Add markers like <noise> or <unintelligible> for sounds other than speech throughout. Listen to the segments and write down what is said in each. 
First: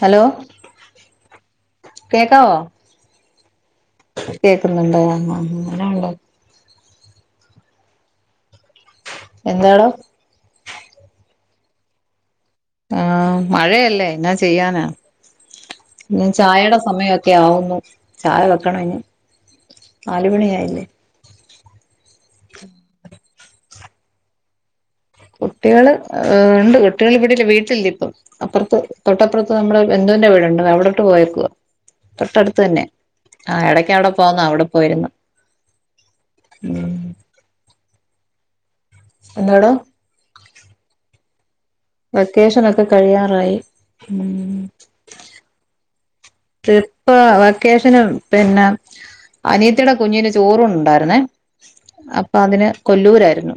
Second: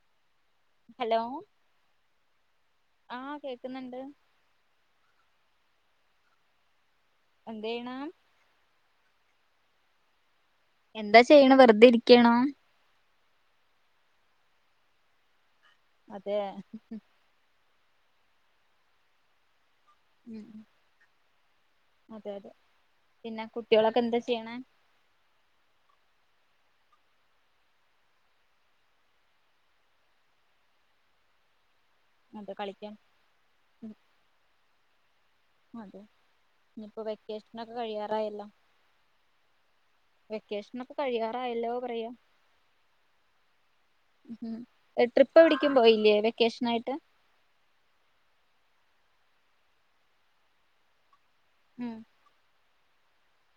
Hello hello കേക്കാവോ ആഹ് കേക്കുന്നുണ്ട് കേക്കുന്നുണ്ട് <inaudible> എന്നോ ഉണ്ട് എന്ത്ചെയ്യണ് എന്താടോ എന്താ ചെയ്യണേ വെറുതെ ഇരിക്കയാണോ? ആഹ് മഴയല്ലേ എന്നാ ചെയ്യാനാ ഇന്ന് അതെ ചായടെ സമയൊക്കെ ആവുന്നു ചായ വെക്കണം ഇനി ഉം ഉം നാലുമണിയായില്ലേ അതെ അതെ പിന്നെ കുട്ടികളൊക്കെ എന്ത ചെയ്യേണെ കുട്ട്യേള് ഏഹ് ഉണ്ട് കുട്ട്യേള് ഇവിടല്ല വീട്ടില്ല ഇപ്പം അപ്പറ്റത്ത് തൊട്ടപ്പുറത്ത് നമ്മള് ബന്ധുവിൻറെ വീടുണ്ട് അവിടെോട്ട് പോയേക്കുവ തൊട്ടട അതെ ട്തത്ത് തന്നെ കളിക്കാൻ ആ എടയ്ക്ക അവിടെ പോന്ന അവിടെ പോയിരുന്നു അതെ ഉം ഇനിയിപ്പോ വെക്കേഷനൊക്കെ കഴിയാ ആയല്ലോ. എന്താടോ വെക്കേഷനൊക്കെ കഴിയാ ഹലോ വെക്കേഷനൊക്കെ കഴിയാറായി ഉം ട്രിപ്പ് എവിടേക്കും പോയില്ലേ വെക്കേഷനായിട്ട് ട്രിപ്പ് വെക്കേഷന് പിന്നാ അനിയത്തിയുടെ കുഞ്ഞിന് ചോറൂണുണ്ടായിരുന്നേ ഉം അപ്പൊ അതിന് കൊല്ലൂരായിരുന്നു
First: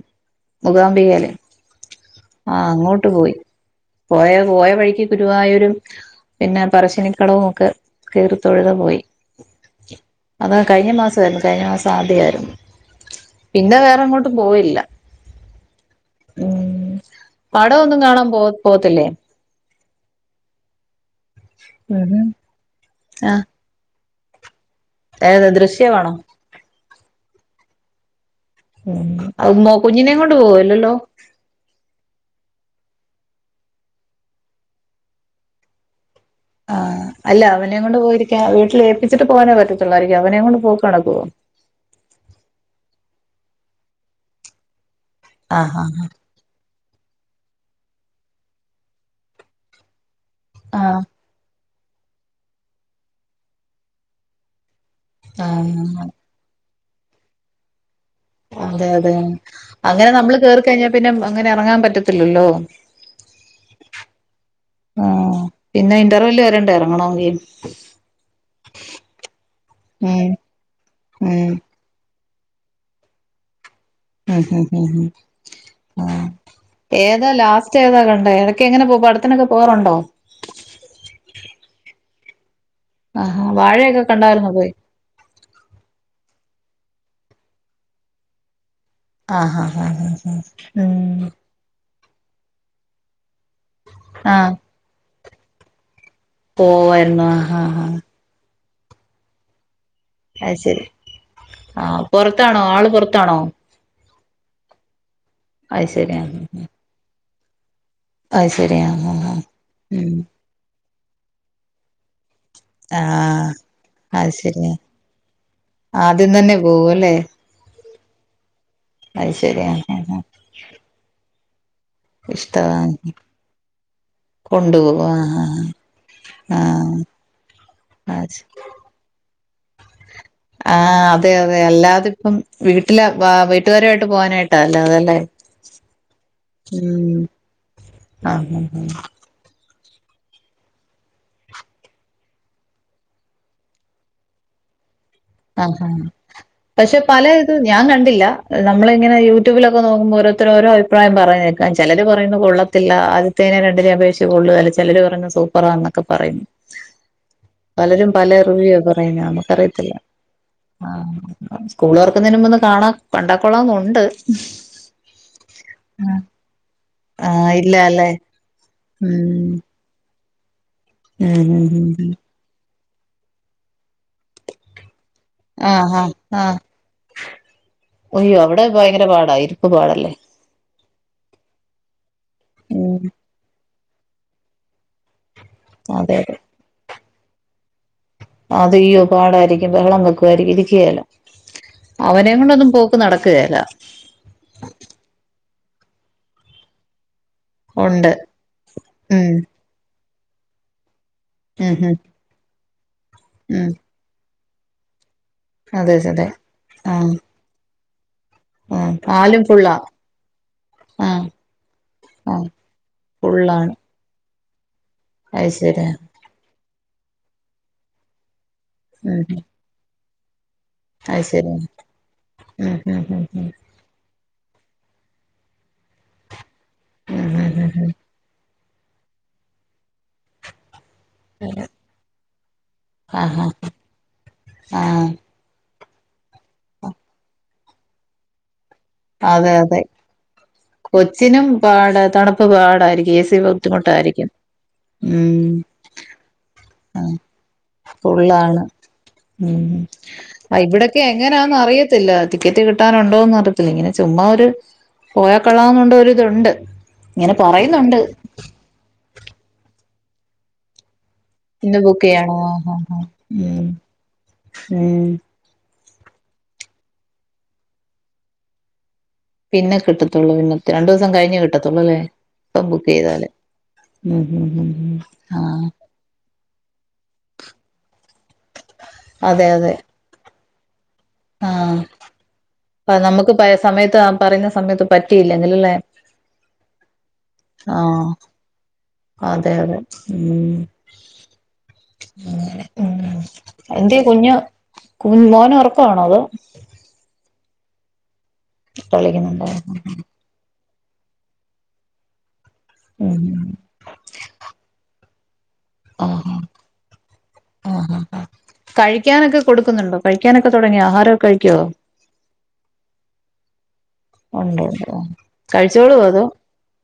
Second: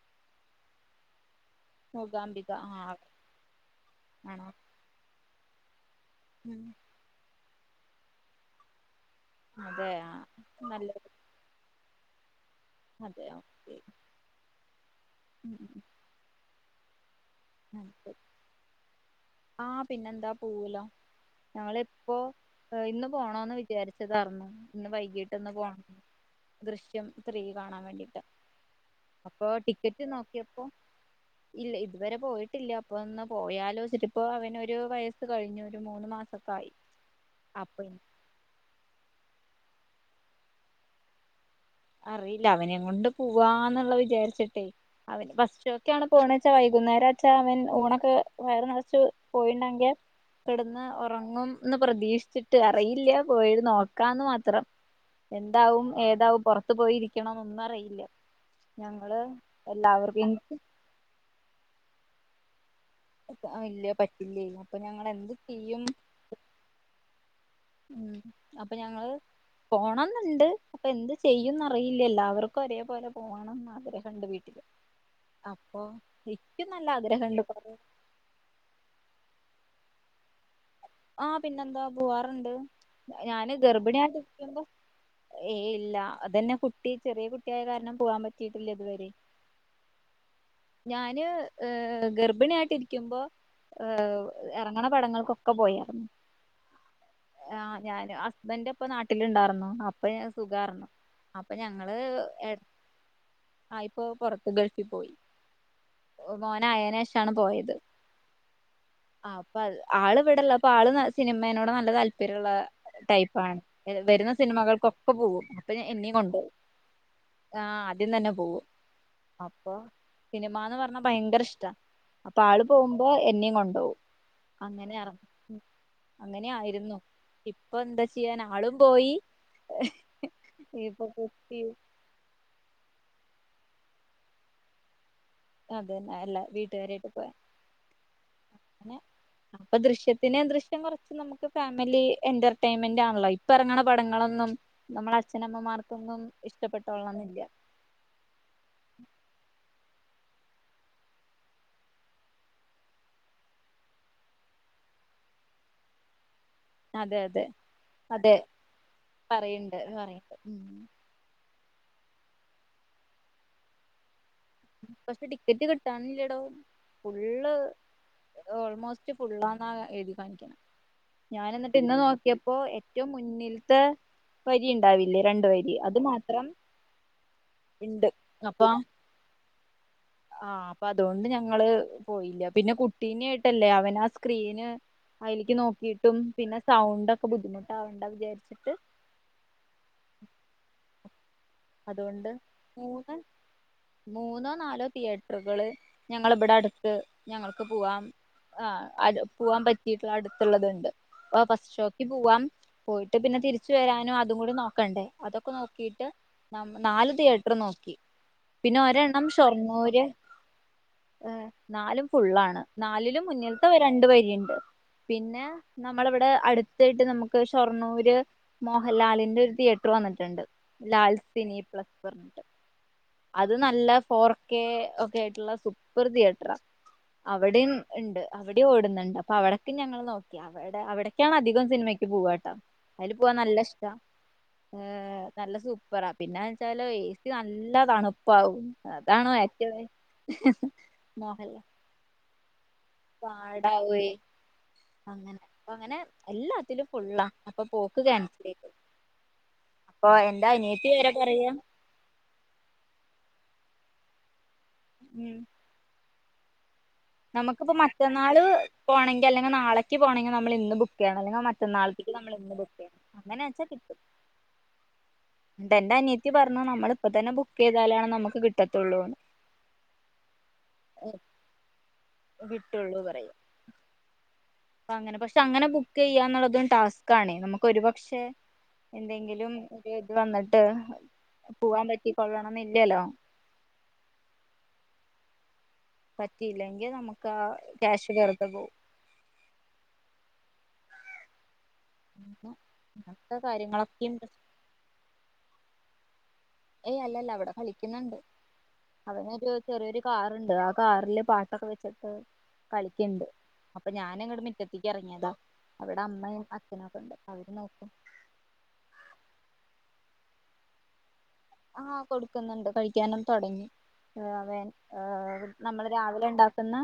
മൂകാമ്പികേലെ മൂകാംബിക ആ ആഹ് അങ്ങോട്ട് പോയി പോയ ആണോ പോയ വഴിക്ക് കി ഗുരുവായൂരും പിന്നെ ഉം പറശിനിക്കടവും കേറിത്തൊഴുത് പോയി. അതെ അതാ കഴിഞ്ഞ നല്ലത് മാസം ആരുന്നു കഴിഞ്ഞ മാസം സാധ്യയായിരുന്നു അതെ ഓക്കെ പിന്നെ വേറെങ്ങോട്ടും പോയില്ല ഉം പടമൊന്നും കാണാൻ പോ പോത്തില്ലേ ആഹ് പിന്നെന്താ പോവുലോ ഉം ഞങ്ങളിപ്പോ ഹും ഇന്ന് ആ പോണോന്ന് വിചാരി ച്ചതാർന്നു ഇന്ന് വൈകിട്ട് ഏത് ഒന്ന് പോണം ദൃശ്യമാണോ ദൃശ്യം ത്രീ കാണാൻ വേണ്ടിട്ട് അപ്പൊ ഉം ടിക്കറ്റ് കുഞ്ഞിനേം കൊണ്ട് നോക്കിയപ്പോ പോവല്ലല്ലോ ഇല്ല ഇത് പോയിട്ടില്ല അപ്പ ഒന്ന് പോയാലോ എന്നിട്ടിപ്പ അവന് ഒരു വയസ്സ് കഴിഞ്ഞു ഒരു മൂന്ന് മാ ആഹ് അല്ല അവനെയും കൊണ്ട് പോയിരിക്കാ വീട്ടിൽ ഏൽപ്പിച്ചിട്ട് പോകാനേ പറ്റ ത്തൊള്ളാരിക്കും അവനേം കൊണ്ട് പോക്ക് നടക്കോ? അറിയില്ല അവനേം കൊണ്ട് പോവാന്നിള്ള വിചാരിച്ചട്ടെ. അവൻ ആഹ് വസറ്റുവൊക്കെയാണ് പോണെച്ചാ വൈകുന്നേരച്ചാ അവൻ ഊണൊക്കെ വയറ് നിറച്ച് പോയിണ്ടെങ്കി കിടന്ന് ആഹ് ഒറങ്ങും. ഒന്ന് പ്രതീക്ഷിച്ചിട്ട് അറിയില്ല പോയത് നോക്കാന്ന് മാത്രം ആഹ് എന്താവും ആഹ് ഏതാവും പൊറ ത്ത് പോയിരിക്കണം ഒന്നും അറിയില്ല അതെ അതെ ഞങ്ങള് അങ്ങനെ എല്ലാവർക്കും നമ്മള് കേറി കഴിഞ്ഞാ പിന്നെ അങ്ങനെ എറങ്ങാൻ പറ്റ ത്തില്ലല്ലോ ആഹ് ഇല്ല പറ്റുല്ലേ അപ്പ ഞങ്ങള് എന്ത് ആഹ് ചെയ്യും പിന്നെ ഇന്റർവെല്ല് വരണ്ടേ എറങ്ങണോങ്കി അപ്പ ഞങ്ങള് ഉം പോണന്ന്ണ്ട് അപ്പം എന്ത് ഉം ചെയ്യുംന്ന് അറിയില്ലല്ല അവർക്ക് ക്ക് ഒരേ പോലെ പോണം അത് മ് മ് ആഹ് ഇക്കും നല്ല ഏതാ ആഗ്രഹണ്ട് ലാസ്റ്റ് ഏതാ കണ്ടേ ഏതൊക്കെ എങ്ങനെ പോ പടത്തിനൊക്കെ പോവാറുണ്ട ട്ടോ ആഹ് പിന്നെന്താ പോവാറുണ്ട് ആഹാ ഞാന് വാഴയൊക്കെ കണ്ടായിരുന്നോ ഗർഭിണിയായിട്ടിരിക്കുമ്പോ പോയി ഏഹ് ഇല്ല അതന്നെ കു കുട്ടി ചെറിയ കുട്ടിയായ കാരണം പോകാൻ പറ്റയിട്ടില്ല ഇതുവരെ ആഹ് ഹ ഹ ഹ ഉം ഗർഭിണി ആയിട്ട് ഇരിക്കുമ്പോ ഏഹ് എറങ്ങണ പടങ്ങൾക്കൊക്ക് ക്ക പോയേ പോവാര്ന്നു ഹ ഹ ഹ പ്പ നാട്ടിലിണ്ടാർന്നു അം പ്പയ സുഖാർന്നു അപ്പ ഞങ്ങള് ആഹ് എട് പൊറത്താണോ ആള് പൊറത്താണോ ആഹ് ഇപ്പൊ പൊറത്ത് ഗൾഫി പോയി അത് ശരിയാ മ് ട്ടാണ് പോയത് അത് ശരി ആഹ് ആഹ് ഉം ആള്ന്ന് സിനിമേനോട് നല്ല താൽ വരുള്ള ആഹ് ടൈപ്പാണ് അത് വരുന്ന ശരിയാ സിനിമകൾക്കൊക്കെ പോകും അപ്പൊ എന്നേം ആദ്യം കൊണ്ടോവും തന്നെ പോവുല്ലേ ആഹ് ദ്യം തന്നെ പോവും അത് ശരി അപ്പൊ ആഹ് ആഹ് ആഹ് സിനിമാന്ന് പർഞ്ഞാ ഭയങ്കര ഇഷ് അപ്പൊ ആള് ഇഷ്ടവാ പോവുമ്പോ എന്നേം കൊണ്ടോവും കൊണ്ടുപോകും അങ്ങന്യായാണ് ആഹ് ആഹ് അങ്ങനെയായിരുന്നു ആഹ് ഇപ്പന്ത അത് ചെയ്യാനാ ശരി ആളും പോയി ഇപ്പൊ ആഹ് അതെ അതെ കുട്ടി അല്ലാതിപ്പം വീട്ടില് വ വീട്ടുകാരായിട്ട് പോകാനായിട്ടാ അല്ലാതല്ലേ അതന്ന അല്ല വീട്ടുകാരായിട്ട് ഉം പോയ ആഹ് ആഹ് ങ്ങനെ പ്പ ദൃശ്യത്തിനെ ദൃശ്യം കൊർച്ച് നമുക്ക് ഫാമിലി എന്റർടൈൻമെന്റ് ആണല്ലോ ഇപ്പറങ്ങണ പടങ്ങളൊന്നും നമ്മളെ ആഹ് ഹ അച്ഛനമ്മമാർക്കൊന്നും പക്ഷെ പല ഇഷ്ടപ്പെട്ടോളന്നില്ല തും ഞാൻ കണ്ടില്ല നമ്മളിങ്ങനെ യൂട്യൂബിലൊക്കെ നോക്കുമ്പോ ഓരോ തരോ അഭിപ്രായം പറഞ്ഞേക്കാം ചെലര് പറയുന്നു കൊള്ളത്തില്ല ആദ്യത്തേനെ രണ്ടിനെ അപേക്ഷിച്ച് കൊള്ള അല്ല ചെലര് പറഞ്ഞു സൂപ്പറാന്നൊക്കെ പറയും. അതെ അതെ പലരും അതെ പല റിവ്യോ പറയുന്ന പറയണ്ട് നമുക്കറിയത്തില്ല പറയണ്ട് ഉം ആഹ് സ്കൂള് തൊർക്കുന്നെന്മ്പ് ന്ന് കാണ കണ്ടാക്കോള്ളന്നോണ്ട് പക്ഷെ ടിക്കറ്റ് കിട്ടാനില്ലടോ ആഹ് ഫുള്ള് ഇല്ല അല്ലേ ഓൾമോസ്റ്റ് ഉം ഫുള്ളന്ന എഴ് കണിക്കണേ ഉം ഞാൻ ഉം എന്നിട്ട് ഉം ഇന്ന് ഉം നോക്കിയപ്പോ എ റ്റോം മുന്നിൽത്തെ വരി ഉണ്ടാവില്ലേ രണ്ടു വരി ആഹ് അത് ആഹ് മാത്രം ആഹ് ഇണ്ട് അയ്യോ അവിടെ അപ്പൊ ഭയങ്കര പാടാ ഇരിപ്പ് പാടല്ലേ ആഹ് അപ്പൊ അതോണ്ട് ഞങ്ങള് പോയില്ല പിന്നെ ഉം കുട്ടീനെയിട്ട ല്ലെ അവനാ സ്ക്രീന് അയിലേക്ക് നോക്കിട്ടും പിന്നെ സൗണ്ട് ബുദ്ധിമുട്ടാ അത് അയ്യോ പാടായിരിക്കും ബഹളം വെക്കുയിരിക്കും ഇരിക്കുകേല അതുകൊണ്ട് അവനേം കൊണ്ടൊന്നും പോക്ക് മൂന്ന് നടക്കുകേല മൂന്നോ നാലോ തിയേറ്ററുകള്- ഞങ്ങള് ഇവിടെ അടുത്ത്- ഞങ്ങൾക്ക് പൂവാം ഉണ്ട് ആ ഉം പൂവാൻ പറ്റിട്ട്- അടുത്തുള്ളത്ണ്ട് ഓ ഉം ഉം പശ്ച്ചോക്ക് പോവാം പോയിട്ട് പിന്നെ ഉം തിരിച്ചു വരാനും അതും കൂടി നോക്കണ്ടേ അതൊക്കെ അതെ നോക്കിട്ട്- അതെ നാല് ആഹ് തീയേറ്റർ - നോക്കി പിന്നെ ആഹ് ഒരെണ്ണം പാലും ഫുള്ളാ ഷൊർണ്ണൂര് ആഹ് നാലും ആഹ് ഫുള്ളാണ് നാലിലും മുന്നിലത്തെ ഫുള്ളാണ് രണ്ടു വരിയുണ്ട് പിന്നെ അത് ശരി നമ്മളിവിടെ അടു- ഇതായിട്ട് നമുക്ക് ഷൊർണ്ണൂര് ഉം മോഹൻലാലിന്റെ ഉം ഒരു തിയേറ്റർ വന്നിട്ട്- രണ്ട് ലാൽ <unintelligible> സിനി പ്ലസ് പറഞ്ഞിട്ട് ഉം ഉം ഉം അത് നല്ല ഫോർ കെ ഒക്കെ ആയിട്ടുള്ള സൂപ്പർ തിയേറ്ററാ ഉം ഉം അവിടെയും ഉം ഇണ്ട് ഇവിടെയും ഓടുന്നുണ്ട് അപ്പൊ അവടൊക്കെ ഞങ്ങള് നോക്കി അവ അവിടക്കാണ് അധികം ഉം സിനിമക്ക് പോവാട്ടൊ അതിൽ പോവാൻ ആഹാ നല്ല ഇഷ്ടാ ആഹ് നല്ല സൂ പ്പറ പിന്നെന്ന് വെച്ചാല് ഏ സി നല്ല നല്ലാ തണുപ്പാവും അതാണോ അതെ അതെ ഏറ്റവും കൊച്ചിനും മോഹൻലാൽ പാട് തണു പ്പ് പാട് ആയിരിക്കും ഏ സി ബുദ്ധിമുട്ട് പാടാവുവേ ആയിരിക്കും അങ്ങനെ ഉം അപ്പൊ അങ്ങനെ എല്ലാത്തിലും ഉം ഫുള്ളാ അപ്പൊ പോക്ക് ഫുൾ ക്യാൻസൽ ആണ് ചെയ്തു ഉം ഉം അപ്പൊ എന്റെ ആ അനിയത്തി ഇവിടൊക്കെ വരെ പറയാ എങ്ങനാന്ന് അറിയത്തില്ല ടിക്കറ്റ് കിട്ടാനുണ്ടോന്ന് അറി ഇങ്ങനെ ചുമ്മാ ഒരു പോയാൽ കൊള്ളാവുന്നുണ്ട് ഒരു ഇതുണ്ട് നമുക്കിപ്പം മറ്റന്നാള് പോണെങ്കി അല്ലെങ്കി നാളെ ക്ക് പോണെങ്കി നമ്മൾ ഇന്ന് ബുക്ക് ചെയ്യണം അല്ലെങ്കിൽ ഇന്ന് ബുക്ക് മറ്റന്നാളത്തേക്ക് നമ്മൾ ചെയ്യണോ ഇന്ന് ആഹ് ബുക്ക് ചെയ്യണം ആഹ് അങ്ങനെ വെച്ചാൽ ഉം ഉം എൻ്റെ അനിയത്തി പറഞ്ഞു, നമ്മളിപ്പൊ തന്നെ ബുക്ക് ചെയ്താലാണ് നമുക്ക് കിട്ടത്തുള്ളൂന്ന്. പിന്നെ കിട്ടത്തോള്ളൂ പിന്നെ രണ്ട് ദിവസം ഏ, കഴിഞ്ഞേ കിട്ടത്തൊള്ളൂ അല്ലേ പ്പ ബുക്ക് ചെയ്താല് ഉം ഉം ഉം അപ്പം ഉം അങ്ങനെ പക്ഷെ അങ്ങനെ ആഹ് ബുക്ക് ചെയ്യാന്നുള്ളതും ടാസ്ക് ആണേ നമുക്ക് ഒരുപക്ഷെ അതെ എന്തെങ്കിലും അതെ ഒരു ഇത് വ വന്നിട്ട് ആഹ് പോവാൻ പറ്റിക്കൊള്ളണം അപ്പ എന്നില്ലല്ലോ നമ്മക്ക് പ സമയത്ത് പറയുന്ന സമയത്ത് പറ്റ് റ്റിയില്ലെങ്കിലല്ലേ പറ്റിയില്ലെങ്കി നമുക്ക് ആ ആഹ് ക്യാഷ് വെറുതെ പോവും. അതെ അതെ ഉം ഉം ഉം അങ്ങനത്തെ എന്തിയേ കാര്യങ്ങളൊക്കെയും കുഞ്ഞു കു മോനുറങ്ങ് കാണാതെ ഏയ് അല്ല അല്ല അവിടെ കളിക്കുന്നുണ്ട്. കളിക്കുന്നുണ്ടോ അവനൊരു ചെറിയൊരു കാറുണ്ട് ആ കാറില് പാട്ടൊക്കെ വെച്ചിട്ട് കളിക്ക്‌ണ്ട് ഉം അപ്പൊ ഞാന്ങ്ങട് മിറ്റത്തേക്കെർങ്ങിയതാ അവിടെ ആഹ് അമ്മയും അച്ഛനൊക്കെണ്ട് അവര് നോക്കും. ആഹ് ആഹ് കഴിക്കാനൊക്കെ കൊടുക്കുന്നുണ്ടോ കഴിക്കാനൊക്കെ തൊടങ്ങി ആഹാരൊക്കെ കഴി ആഹ് കൊടുക്കുന്നുണ്ട് കഴിക്കാനും തൊടങ്ങി മ്മ് ഉണ്ട് ഉണ്ട് നമ്മള് കഴിച്ചോളുവോ രാവിലെ അതോ ഒണ്ടാക്കുന്ന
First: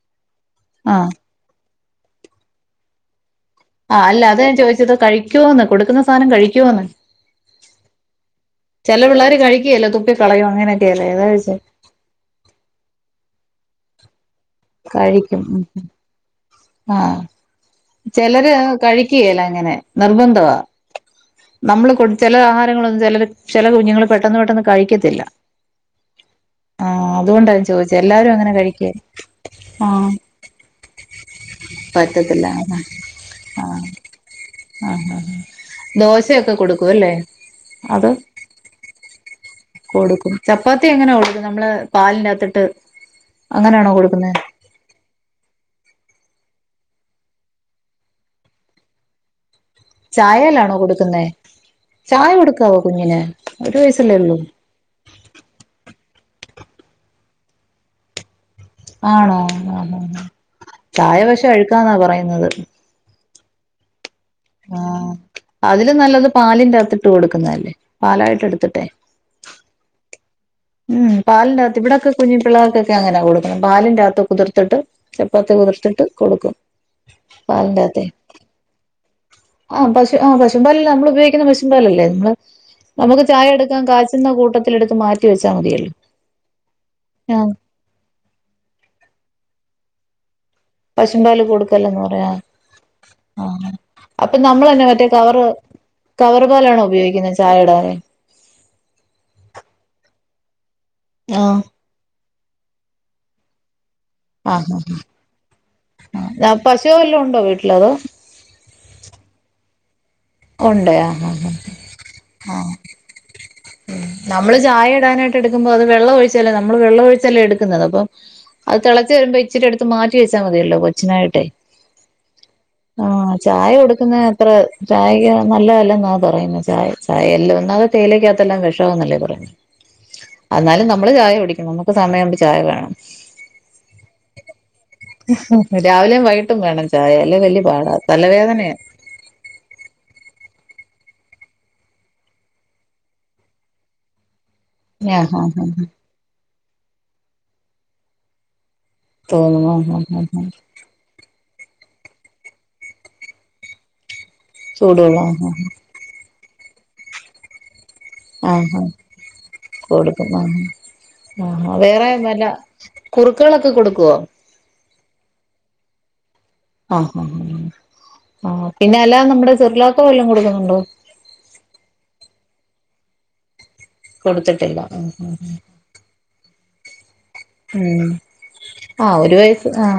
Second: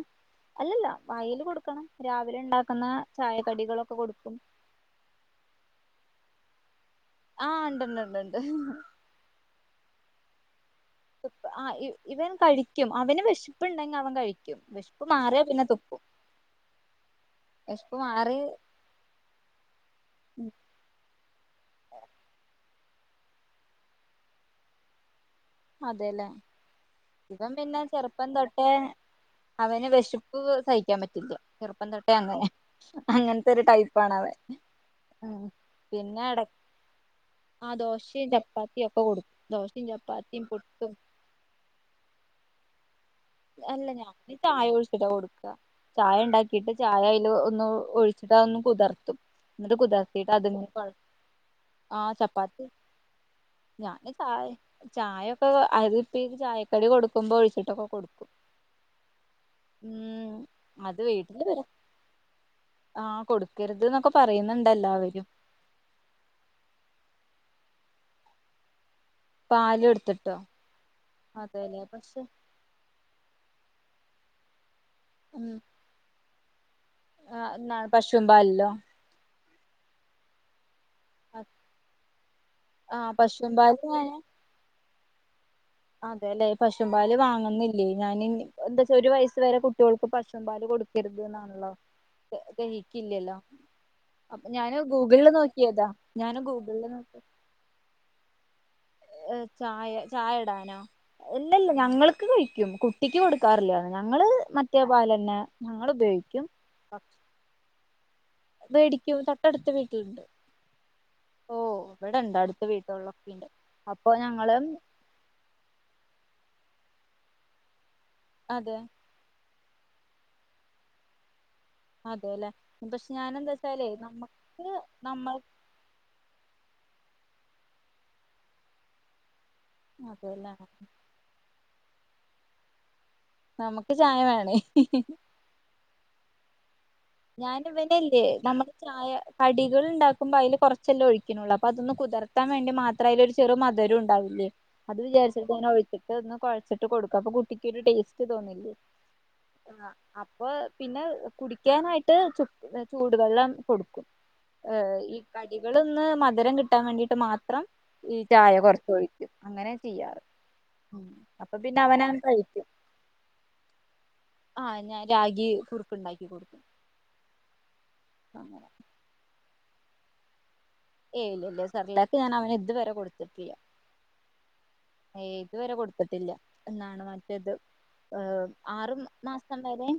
അല്ലല്ല ആഹ് വായില് കൊടുക്കണം രാവിലെ ഇണ്ടാക്കുന്ന ആഹ് അല്ല അതാ ചോയിച്ചത് കഴിക്കോന്ന് കൊടുക്കുന്ന സാനം കഴി ക്കോന്ന് ആഹ് ഉണ്ട്ണ്ട്ണ്ട്ണ്ട് ല തുപ്പി കളയും അങ്ങനെ ആഹ് ഇ ഇവൻ കഴിക്കും അവന് വെശപ്പുണ്ടെ അവൻ കഴി കഴിക്കും ആഹ് വിശപ്പ് മാറി ചെലര് കഴിക്കുകേല അങ്ങനെ നിർബന്ധവാ നമ്മള് കൊട് ചെല ആഹാരങ്ങളൊന് ചെലര് ചെല കുഞ്ഞുങ്ങള് പെട്ടെന്ന് പെട്ടെന്ന് കഴിക്കത്തില്ല അതേല്ലേ ആഹ് ഇവൻ അതുകൊണ്ടാ ഞാൻ പിന്നെ ചോദിച്ചേ ചെർപ്പം എല്ലാരും അങ്ങനെ തൊട്ടേ കഴിക്കേ അവന് ആഹ് വെശപ്പ് സഹിക്കാൻ പറ്റില്ല്യ ചെറുപ്പം തൊട്ടേ പറ്റത്തില്ല അങ്ങനെ ആഹ് അങ്ങനത്തെ ഒരു ടൈപ്പാണവൻ ആഹ് പിന്നെ ഇട ദോശയൊക്കെ കൊടുക്കും അല്ലേ ആഹ് അത് ദോശയും ചപ്പാത്തിയും ഒക്കെകൊടുക് കൊടു ദോശേ കൊടുക്കും ചപ്പാത്തി. ചപ്പാത്തി എങ്ങനെ കൊടുക്കുന്നെ നമ്മടെ പാലിന്റകത്തിട്ട് ആ അല്ല ഞാൻ ചായൊഴിച്ചിട്ടാ കൊടുക്കൂ ചായണ്ടാക്കിട്ട് ചായ അയിൽ ഒന്ന് ഒഴിച്ചിട്ട് അതൊന്നുകുതിർത്തും എന്നിട്ട് കുതിർത്തിട്ട് അത് ചായേലാണോ കൊടുക്കുന്നേ ആഹ് ചായ ചപ്പാത്തി കൊടുക്കാവോ കുഞ്ഞിന് ഒരു ഞാന് വയസല്ലേ ഉള്ളൂ ചായ ചായൊക്കെ അത് ഈ ചായക്കടി കൊടുമ്പോ ഒഴിച്ചിട്ടൊക്കെകൊടുക്കും ആണോ ആഹ് അത് ചായ വീട്ടില് പക്ഷെ വരെ അഴുക്കാന്നാ പറയുന്നത് ആ കൊടുക്കരുത് ന്നൊക്കെ ആ അതിലും നല്ലത് പാലിന്റകത്തിട്ട് കൊടുക്ക്. ക്കുന്നല്ലേ, പാലായിട്ട് എടുത്തിട്ടെ പാല് കൊടുത്തെ മ്മ് പാലിന്റകത്ത്, ഇവിടൊക്കെ കുഞ്ഞു പിള്ളാർക്കൊക്കെ അങ്ങന കൊടുക്കുന്നെ പാലിന്റ അക ട്ട് കുതിർത്തിട്ട് ചപ്പാത്തി <unintelligible> ത്തിട്ട് കൊടുക്കും. ആ എന്നാണ് പശുവും പാലിലോ? ആഹ പശു ആഹ പശുപാലി <unintelligible> നമ്മള് ഉപയോഗിക്കുന്ന പശും പാലല്ലേ? ആഹ് നമുക്ക് ചായ പശുവും എടുക്കാൻ കാചച് കൂട്ടത്തിൽ എടുത്ത്. <unintelligible> അതെല്ലെ പശും പാല് ആഹ് വാങ്ങുന്നില്ലെയ് ഞാന് എന്താച്ച ഒരു വയസ് വരെ കുട്ടിയോൾ ക്ക് പശ് ശും പാല് കൊടുക്കരുത് പശുമ്പാല് എന്നാണല്ലോ കൊടുക്കല്ലെന്ന് പറയാ ദഹിക്കില്ലല്ലോ ആഹ് അപ്പൊ ഞാന് നമ്മളന്നെ മറ്റേ ഗൂഗിളില് കവറ് നോക്കിയതാ ഞാന് കവറ് പാലാണോ ഗൂഗിളില് നോക്ക ഉപയോഗിക്കുന്നത് ചായ ഇടാന് ഏ ചായ ചായ ഇടാനോ? ഇല്ല ആഹ് ഇല്ല ഞങ്ങള് കഴിക്കും കുട്ടിക്ക് കൊടുക്കാറില്ല. ഞങ്ങള് ആഹ് മറ്റേ പാലെന്നെ ഞങ്ങള് ആഹ് ഉപയോഗിക്കും. ആഹ് പശു വല്ലോം ഉണ്ടോ വീട്ടില് അതോ വേടിക്കും തൊട്ടടുത്ത വീട്ടിലുണ്ട്. ഉണ്ട് ആഹ ഹ ഓഹ് ഇവിടെണ്ട് ഹാ. അടുത്ത വീട്ടുകളിലൊക്കെണ്ട് അപ്പൊ ഞങ്ങള് നമ്മള് ചായ ഇടാനായിട്ട് എടുക്കുമ്പോ അത് വെള്ളം ഒഴിച്ച നമ്മള് വെള്ളം ഒഴിച്ചല്ലേ എടുക്കുന്നത് അപ്പൊ അതെ അത് തിളച്ച് വരുമ്പോഴേ ച്ചിരി അടുത്ത് മാറ്റി വെച്ചാൽ മതിയല്ലോ കൊച്ചിനായിട്ടേ അതെല്ലേ പക്ഷെ ആഹ് ഞാനെന്താ ചായ വെച്ചാലേ കൊടുക്കുന്ന അത്ര നമ്മക്ക് ചായക്ക് നമ്മൾ നല്ലതല്ല എന്നാ പറയുന്നത് ചായ സയല്ലാം ഒന്നാമത് തേയിലക്ക ത്തെല്ലാം വെശമാന്നല്ലേ പറെന്നെ അതെല്ലേ എന്നാലും നമ്മള് ചായ കുടിക്കണം ഇപ്പ സമയം ആവുമ്പോ ചായ വേണം. നമ്മുക്ക് ചായ വേണേ രാവിലെയും വൈ ട്ടും വേണം. ചായ അല്ലേ വലിയ ഞാൻ പാടാ ഇവനല്ലേ നമ്മള് തലവേദനയാ ചായ കടികൾണ്ടാക്കുമ്പോ അയ്ല് കൊറ ചെല്ല ഒഴിക്കുന്നുള്ളൂ അപ്പൊ അതൊന്ന് കുതിർത്താൻ വേണ്ടി മാത്രം ആയില് ഒരു ചെറു മധുരോം ഉണ്ടാവില്ലേ അത് ആ ഹാ വിചാരിച്ചിട്ട ഹാ ഞാൻ ഒഴിച്ചിട്ട് ഒന്ന് കുഴച്ചിട്ട് കൊടുക്കും അപ്പൊ കുട്ടിക്കൊരു ടേസ്റ്റ് തോന്നില്ലേ തോന്നുന്നു ആ ഹ് ഹാ ഹാ ഹാ അപ്പൊ പിന്നെ കുടി ക്കാനാ ട്ട് ചൂട് വെള്ളം കൊടുക്കും ഏ ഈ ചൂടുവെള്ളം ആ ഹാ കടികൾ ഒന്ന് മ മധുരം കിട്ടാൻ വേണ്ടിട്ട് മാത്രം ഈ ചായ ആഹ് ഹാ കൊറച്ച് ഒഴിക്കും അങ്ങനെ ചെയ്യാറ് കൊടുക്കും ആ അപ്പൊ ആ പിന്നെ വേറെ അവനങ്ങ് വല്ല കഴിക്കും കുറുക്കുകളൊക്കെ കൊടുക്കുവോ ആഹ് ഞാൻ റാഗി കുറക്കുണ്ടാക്കി കൊടുക്കും ആഹ് ആഹ് ആഹ് അങ്ങനെ ആഹ് പിന്നെ അല്ലാതെ നമ്മ്ടെ സിർലാക്കോ വല്ലോ കൊടുക്കുന്നുണ്ടോ ഏയ് ഇല്ലില്ല സെർലാക്ക് ഞാൻ അവന് ഇതുവരെ കൊടുത്ത്‌ ത്തിട്ടില്ല കൊടുത്ത ഇതുവരെ കൊടുത്തിട്ടില്ല എന്നാണ് മ ഇത് ഉം ആറ് ആ ഒരു മാസം വയസ്സ് വരെ ആ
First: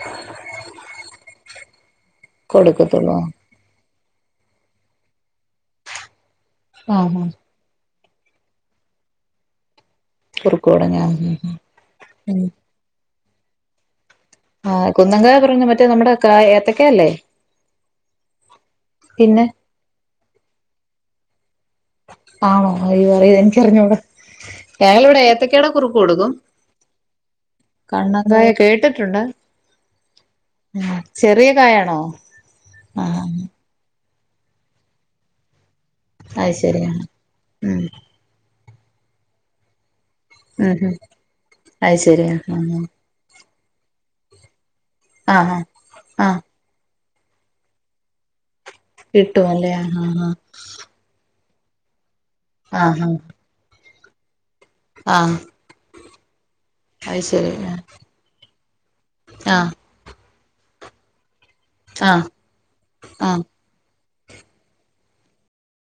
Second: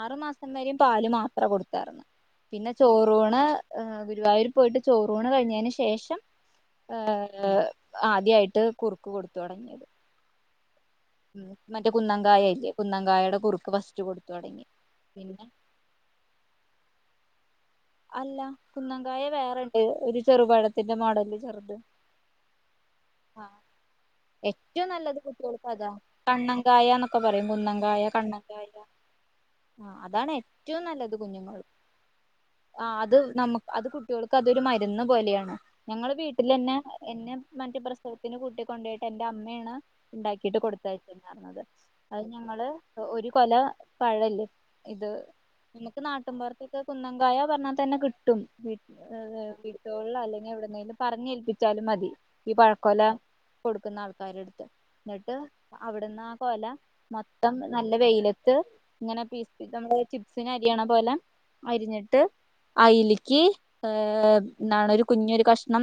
ആറു മാസം വരെയും പാല് മാത്രം കൊടുത്ത ത്തർന്ന് പിന്നെ കൊടുക്കത്തുള്ളൂ ചോറൂണ് ഏഹ് ഗു ഗുരുവായൂര് പോയിട്ട് ചോറൂണ് കഴിഞ്ഞെന് ശേഷം ആ ഹാ ആഹ് ആഹ് ആദ്യായിട്ട് കുറുക്ക് കൊടു തൊടങ്ങിയത് കുറു മറ്റേ കുന്നംങ്കായല്ലേ കുന്നങ്കായയുടെ- കുറുക്ക് ഫസ്റ്റ് കൊടു ആഹ് കുന്നകായ പറയുന്നേ മറ്റേ നമ്മുടെ ഏത്തക്കല്ലേ അല്ല കുന്നങ്കായ വേറെ ഇണ്ട് ഒരു ചെറുപഴത്തിന്റെ മോഡല് <unintelligible> ആണോ അയ്യോ അറിയ ആ എനിക്കറിഞ്ഞൂടാ ഏറ്റോം നല്ലത് ഞങ്ങളിവിടെ കുട്ട്യോൾക്ക് ഏത്തക്കയുടെ അതാ കുറുക്ക് കൊടുക്കും കണ്ണങ്കായ എന്നൊക്കെ പറയും കുന്നങ്കായ, കണ്ണങ്കായ ആ അതാണ് ഏറ്റോം ആ നല്ലത് ചെറിയ കുഞ്ഞുങ്ങൾ കായാണോ ആഹ് ആ അത് നമ്മ അത് കു ട്ട്യോൾക്ക് അതൊരു മരുന്ന് പോലെയാണ് ഞങ്ങള് അത് വീട്ടിലന്നെ ശരിയാ എന്നെ മറ്റ് ഉം പ്രശ്ന ഇങ്ങനെ കുട്ടിയെ കൊണ്ടോയിട്ട് എന്റെ അമ്മയാണ്- ഉണ്ടാക്കിട്ട് ഉം ഉം കൊടുത്തയച്ചുന്ന് പറഞ്ഞത് അത് ഞങ്ങള് ഒരു കൊല - - പഴം ഇല്ലേ ഇത് ആ ആ ഇമക്ക് ആ നാട്ടിൻ പൊറത്തൊക്കെ - കുന്നംങ്കായ പറഞ്ഞാതന്നെ കിട്ടും കിട്ടും അല്ലേ ആഹ് ആഹ് വെച്ചാലും മതി കൊല കൊടുക്കുന്ന ആൾ കരട് ആ എന്നിട്ട് അവിടെ- എന്നാ കൊല അത് ശരി മൊത്തം നല്ല വെയില- ത് ഇങ്ങനെ പീസ് ആ പീസ് <unintelligible> സിനു അരിയാണാം പോവല ആ അരിഞ്ഞിട്ട് ആ അയിലിക്ക് ഏഹ് ഇന്നാണ് ഒരു കുഞ്ഞരു കഷ്ണം